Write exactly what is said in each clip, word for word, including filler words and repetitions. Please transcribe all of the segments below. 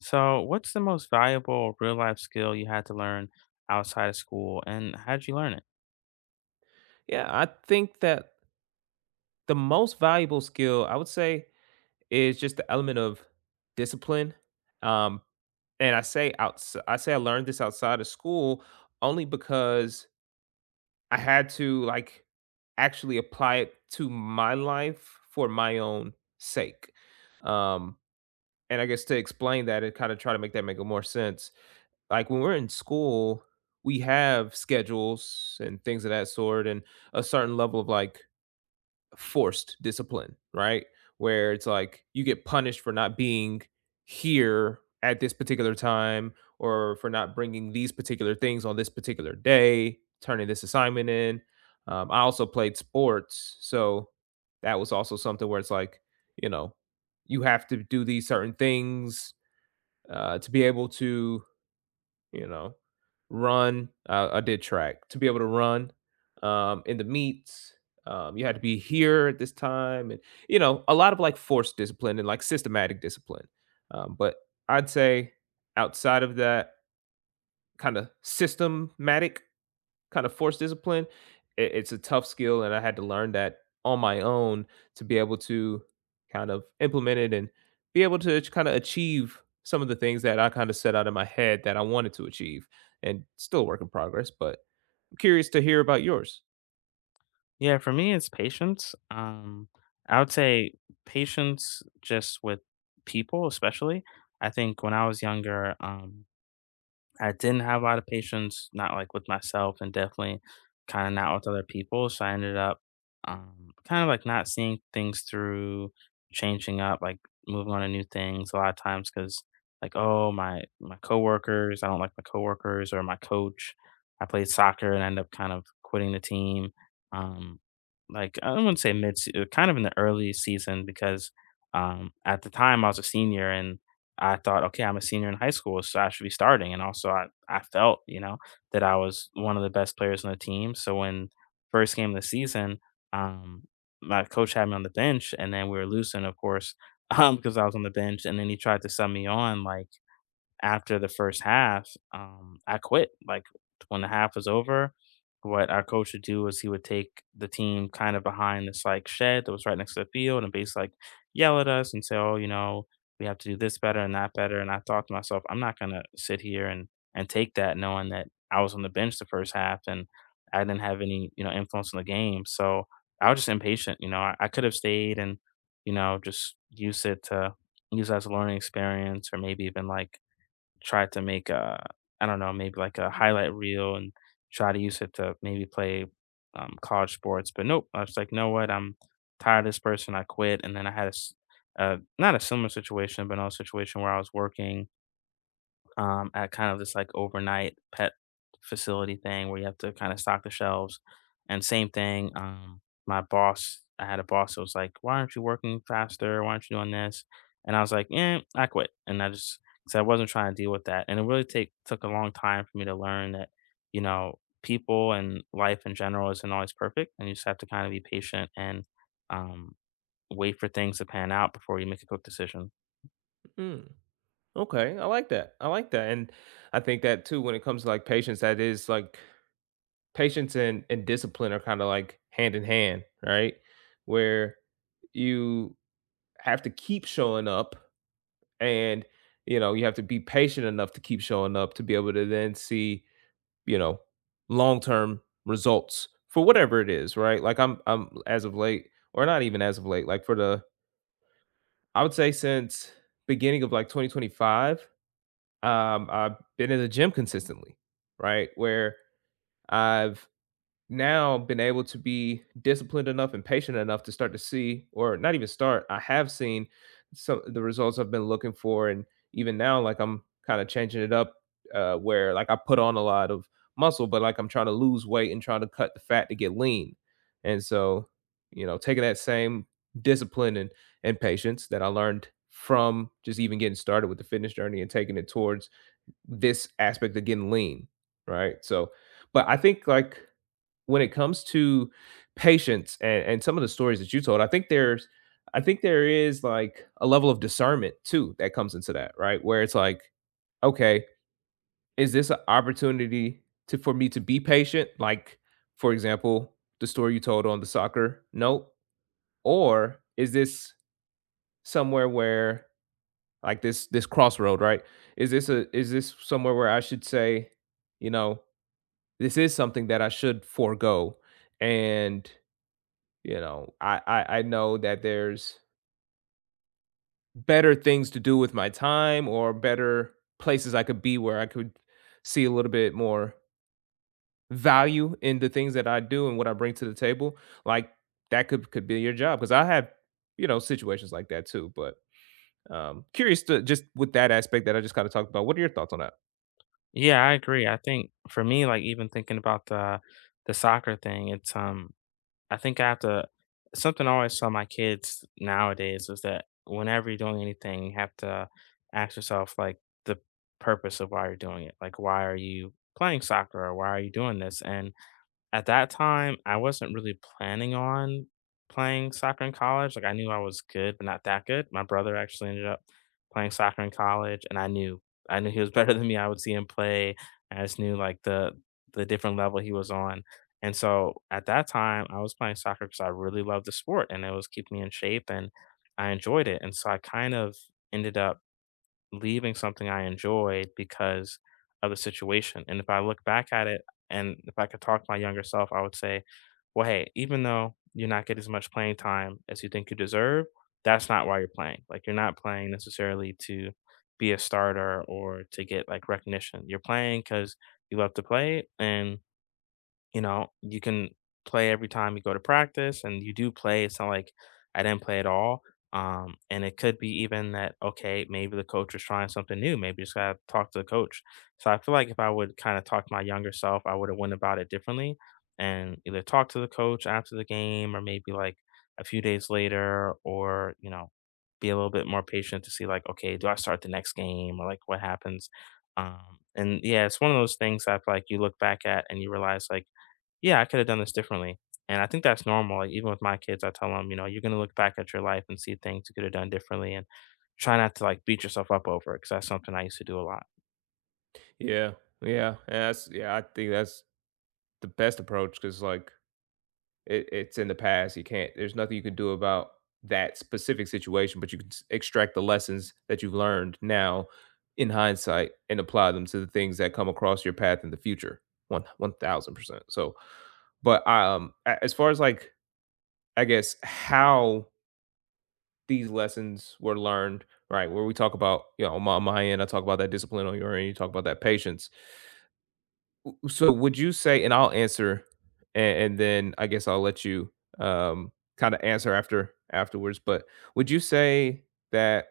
So, what's the most valuable real life skill you had to learn outside of school, and how did you learn it? Yeah, I think that the most valuable skill I would say is just the element of discipline. Um, and I say outs- I say I learned this outside of school only because I had to like actually apply it to my life for my own sake. Um, and I guess to explain that and kind of try to make that make more sense. Like when we're in school, we have schedules and things of that sort, and a certain level of like forced discipline, right? Where it's like you get punished for not being here at this particular time or for not bringing these particular things on this particular day, turning this assignment in. Um, I also played sports. So that was also something where it's like, you know, you have to do these certain things uh, to be able to you know, run. Uh, I did track to be able to run um, in the meets. Um, you had to be here at this time, and you know, a lot of like forced discipline and like systematic discipline. Um, but I'd say outside of that kind of systematic kind of forced discipline, it, it's a tough skill, and I had to learn that on my own to be able to kind of implement it and be able to kind of achieve some of the things that I kind of set out in my head that I wanted to achieve, and still a work in progress. But I'm curious to hear about yours. Yeah, for me, it's patience. Um, I would say patience just with people, especially. I think when I was younger, um, I didn't have a lot of patience, not like with myself and definitely kind of not with other people. So I ended up um, kind of like not seeing things through, changing up, like moving on to new things a lot of times because like, oh, my, my coworkers, I don't like my coworkers or my coach. I played soccer and end up kind of quitting the team. Um, like I wouldn't say mid, se- uh, kind of in the early season because um, at the time I was a senior and I thought, okay, I'm a senior in high school, so I should be starting. And also, I, I felt, you know, that I was one of the best players on the team. So when first game of the season, um, my coach had me on the bench, and then we were losing, of course, um, because I was on the bench. And then he tried to sub me on, like after the first half, um, I quit. Like when the half was over, what our coach would do was he would take the team kind of behind this like shed that was right next to the field and basically like yell at us and say, "Oh, you know, we have to do this better and that better." And I thought to myself, I'm not gonna sit here and and take that, knowing that I was on the bench the first half and I didn't have any you know influence on the game. So I was just impatient. You know, I, I could have stayed and you know just use it to use it as a learning experience or maybe even like try to make a I don't know, maybe like a highlight reel and try to use it to maybe play um, college sports. But nope, I was like, know what? I'm tired of this person. I quit. And then I had a s- uh, not a similar situation, but another situation where I was working um, at kind of this like overnight pet facility thing where you have to kind of stock the shelves. And same thing, um, my boss, I had a boss that was like, "Why aren't you working faster? Why aren't you doing this?" And I was like, "Eh, I quit." And I just because I wasn't trying to deal with that, and it really take took a long time for me to learn that you know people and life in general isn't always perfect, and you just have to kind of be patient and um, wait for things to pan out before you make a quick decision. Mm, okay, I like that. I like that, and I think that too when it comes to like patience, that is like patience and and discipline are kind of like hand in hand, right? Where you have to keep showing up and you know you have to be patient enough to keep showing up to be able to then see you know long-term results for whatever it is, right? Like i'm i'm as of late or not even as of late like for the I would say since beginning of like twenty twenty-five. um I've been in the gym consistently, right? Where I've now been able to be disciplined enough and patient enough to start to see or not even start, I have seen some the results I've been looking for. And even now like I'm kind of changing it up uh where like I put on a lot of muscle but like I'm trying to lose weight and trying to cut the fat to get lean. And so you know taking that same discipline and and patience that I learned from just even getting started with the fitness journey and taking it towards this aspect of getting lean, right? So but I think like when it comes to patience, and, and some of the stories that you told, I think there's I think there is like a level of discernment too that comes into that, right? Where it's like, okay, is this an opportunity to for me to be patient? Like, for example, the story you told on the soccer note, or is this somewhere where like this this crossroad, right? Is this a is this somewhere where I should say, you know, this is something that I should forego and you know, I I I know that there's better things to do with my time or better places I could be where I could see a little bit more value in the things that I do and what I bring to the table. Like that could could be your job because I have, you know, situations like that too. But um curious to just with that aspect that I just kind of talked about. What are your thoughts on that? Yeah, I agree. I think for me, like even thinking about the the soccer thing, it's um I think I have to something I always tell my kids nowadays is that whenever you're doing anything, you have to ask yourself like the purpose of why you're doing it. Like why are you playing soccer or why are you doing this? And at that time, I wasn't really planning on playing soccer in college, like, I knew I was good, but not that good. My brother actually ended up playing soccer in college, and I knew I knew he was better than me, I would see him play, I just knew, like, the the different level he was on, and so, at that time, I was playing soccer because I really loved the sport, and it was keeping me in shape, and I enjoyed it, and so I kind of ended up leaving something I enjoyed because of the situation. And if I look back at it and if I could talk to my younger self, I would say, well, hey, even though you're not getting as much playing time as you think you deserve, that's not why you're playing. Like you're not playing necessarily to be a starter or to get like recognition. You're playing because you love to play and you know, you can play every time you go to practice, and you do play. It's not like I didn't play at all. Um, and it could be even that, okay, maybe the coach was trying something new. Maybe just gotta talk to the coach. So I feel like if I would kind of talk to my younger self, I would have went about it differently and either talk to the coach after the game or maybe like a few days later or, you know, be a little bit more patient to see like, okay, do I start the next game or like what happens? Um, and yeah, it's one of those things that I feel like you look back at and you realize like yeah, I could have done this differently. And I think that's normal. Like, even with my kids, I tell them, you know, you're going to look back at your life and see things you could have done differently and try not to like beat yourself up over it. Cause that's something I used to do a lot. Yeah, yeah, and that's yeah. I think that's the best approach because like it, it's in the past. You can't. There's nothing you can do about that specific situation, but you can s- extract the lessons that you've learned now in hindsight and apply them to the things that come across your path in the future. One one thousand percent. So, but um, a- as far as like I guess how these lessons were learned, right? Where we talk about you know on my, on my end, I talk about that discipline on your end, you talk about that patience. So would you say, and I'll answer, and and then I guess I'll let you, um, kinda answer after afterwards, but would you say that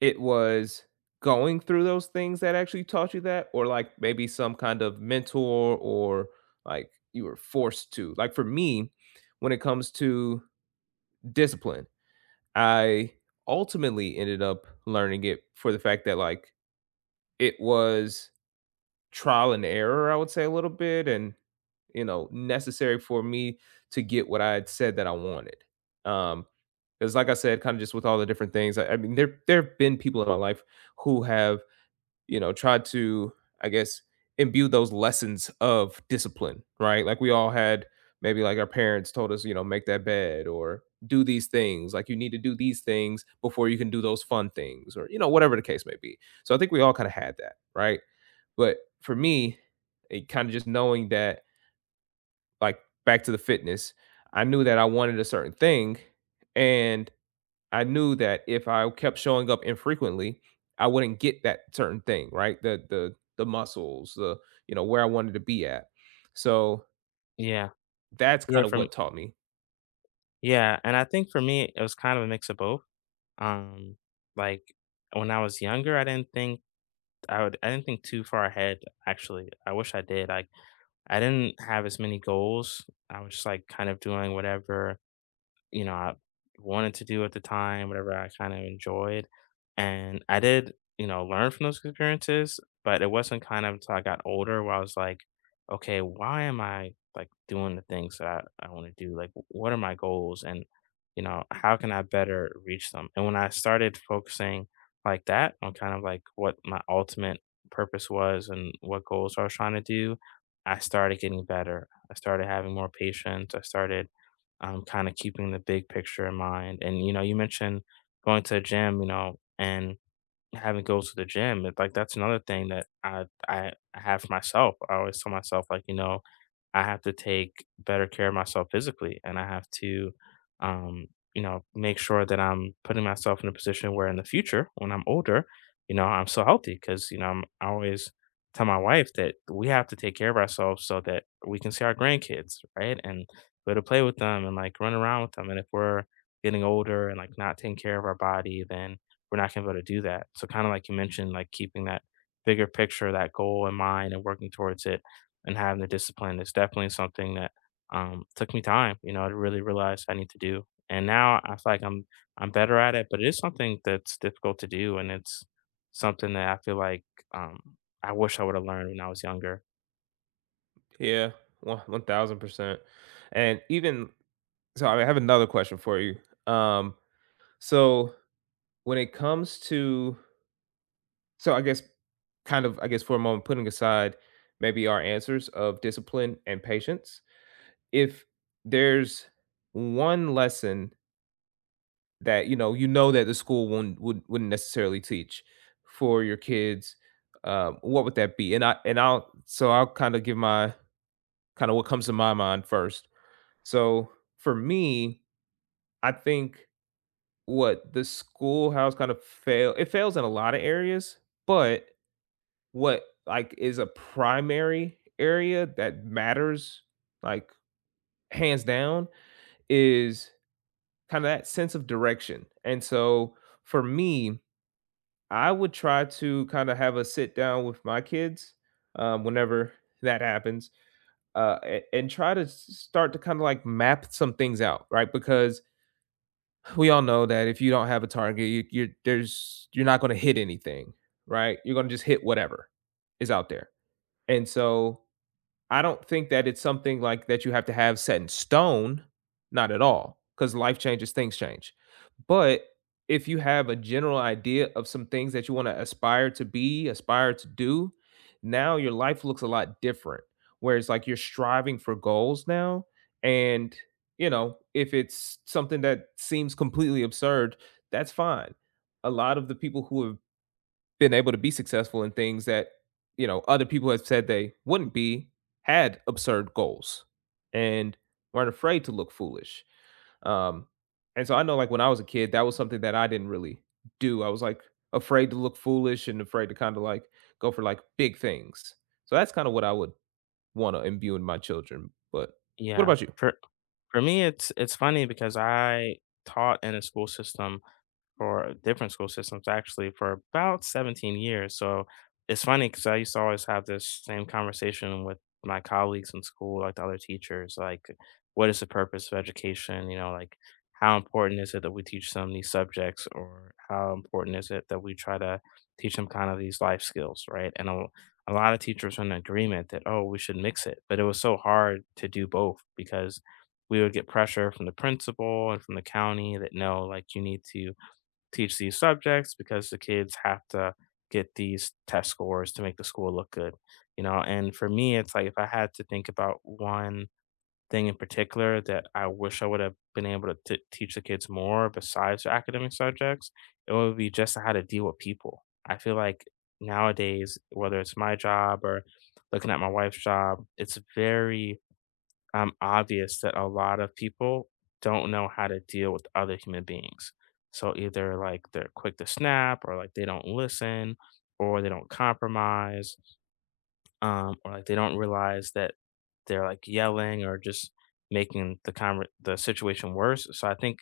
it was going through those things that actually taught you that? Or, like, maybe some kind of mentor or, like, you were forced to? Like, for me, when it comes to discipline, I ultimately ended up learning it for the fact that, like, it was trial and error, I would say, a little bit, and you know, necessary for me to get what I had said that I wanted. Um, because like I said, kind of just with all the different things. I, I mean, there there have been people in my life who have, you know, tried to, I guess, imbue those lessons of discipline, right? Like we all had maybe like our parents told us, you know, make that bed or do these things. Like you need to do these things before you can do those fun things, or you know, whatever the case may be. So I think we all kind of had that, right? But for me, it kind of just knowing that like back to the fitness, I knew that I wanted a certain thing, and I knew that if I kept showing up infrequently, I wouldn't get that certain thing, right? The the the muscles, the you know where I wanted to be at. So Yeah. that's Yeah. kind of From, what taught me. yeah. And I think for me, it was kind of a mix of both. Um, like when I was younger, I didn't think I would, I didn't think too far ahead. Actually, I wish I did. Like, I didn't have as many goals. I was just like kind of doing whatever you know, I wanted to do at the time, whatever I kind of enjoyed. And I did, you know, learn from those experiences, but it wasn't kind of until I got older where I was like, okay, why am I like doing the things that I I want to do? Like, what are my goals? And, you know, how can I better reach them? And when I started focusing like that on kind of like what my ultimate purpose was and what goals I was trying to do, I started getting better. I started having more patience. I started um, kind of keeping the big picture in mind. And you know, you mentioned going to the gym, you know, and having goals to the gym. It, like that's another thing that I I have for myself. I always tell myself, like you know, I have to take better care of myself physically, and I have to, um, you know, make sure that I'm putting myself in a position where in the future, when I'm older, you know, I'm so healthy because, you know, I'm, I always tell my wife that we have to take care of ourselves so that we can see our grandkids, right? And be able to play with them and like run around with them. And if we're getting older and like not taking care of our body, then we're not gonna be able to do that. So kind of like you mentioned, like keeping that bigger picture, that goal in mind and working towards it and having the discipline is definitely something that um, took me time, you know, to really realize I need to do. And now I feel like I'm I'm better at it, but it is something that's difficult to do, and it's something that I feel like um, I wish I would have learned when I was younger. Yeah, one one thousand percent. And even so, I have another question for you. Um, so when it comes to, so I guess kind of I guess for a moment putting aside maybe our answers of discipline and patience, if there's one lesson that you know you know that the school won't, would wouldn't necessarily teach for your kids, um, what would that be? And I and I'll so I'll kind of give my kind of what comes to my mind first. So for me, I think what the schoolhouse kind of fail it fails in a lot of areas, but what, like, is a primary area that matters, like, hands down, is kinda that sense of direction, and so, for me, I would try to kinda have a sit down with my kids, um, whenever that happens, uh, a and try to s start to kinda, like, map some things out, right? Because we all know that if you don't have a target, you you're there's you're not gonna hit anything, right? You're gonna just hit whatever is out there, and so I don't think that it's something like that you have to have set in stone, not at all, because life changes, things change. But if you have a general idea of some things that you want to aspire to be, aspire to do, now your life looks a lot different. Whereas, like, you're striving for goals now. And, you know, if it's something that seems completely absurd, that's fine. A lot of the people who have been able to be successful in things that you know other people have said they wouldn't be had absurd goals and weren't afraid to look foolish. um and so I know like when I was a kid that was something that I didn't really do. I was like afraid to look foolish and afraid to kind of like go for like big things. So that's kind of what I would want to imbue in my children. But what Yeah, about you? for for me, it's it's funny because I taught in a school system for different school systems actually for about seventeen years. So it's funny because I used to always have this same conversation with my colleagues in school, like the other teachers, like what is the purpose of education? You know, like how important is it that we teach them these subjects or how important is it that we try to teach them kind of these life skills, right? And a, a lot of teachers were in agreement that, oh, we should mix it. But it was so hard to do both because we would get pressure from the principal and from the county that no, like you need to teach these subjects because the kids have to get these test scores to make the school look good, you know? And for me, it's like if I had to think about one thing in particular that I wish I would have been able to t- teach the kids more besides the academic subjects, it would be just how to deal with people. I feel like nowadays, whether it's my job or looking at my wife's job, it's very um, obvious that a lot of people don't know how to deal with other human beings. So either like they're quick to snap, or like they don't listen, or they don't compromise, um, or like they don't realize that they're like yelling or just making the conver- the situation worse. So I think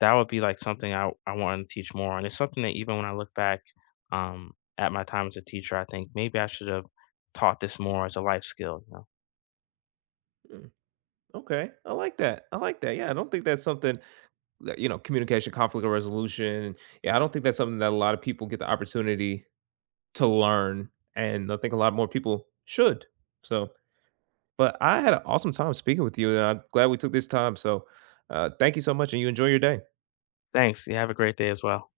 that would be like something I I want to teach more on. It's something that even when I look back um, at my time as a teacher, I think maybe I should have taught this more as a life skill. You know? Mm, okay, I like that. I like that. Yeah, I don't think that's something that, you know, communication, conflict resolution. Yeah, I don't think that's something that a lot of people get the opportunity to learn, and I think a lot more people should. So, but I had an awesome time speaking with you, and I'm glad we took this time. So, uh, thank you so much, and you enjoy your day. Thanks. You have a great day as well.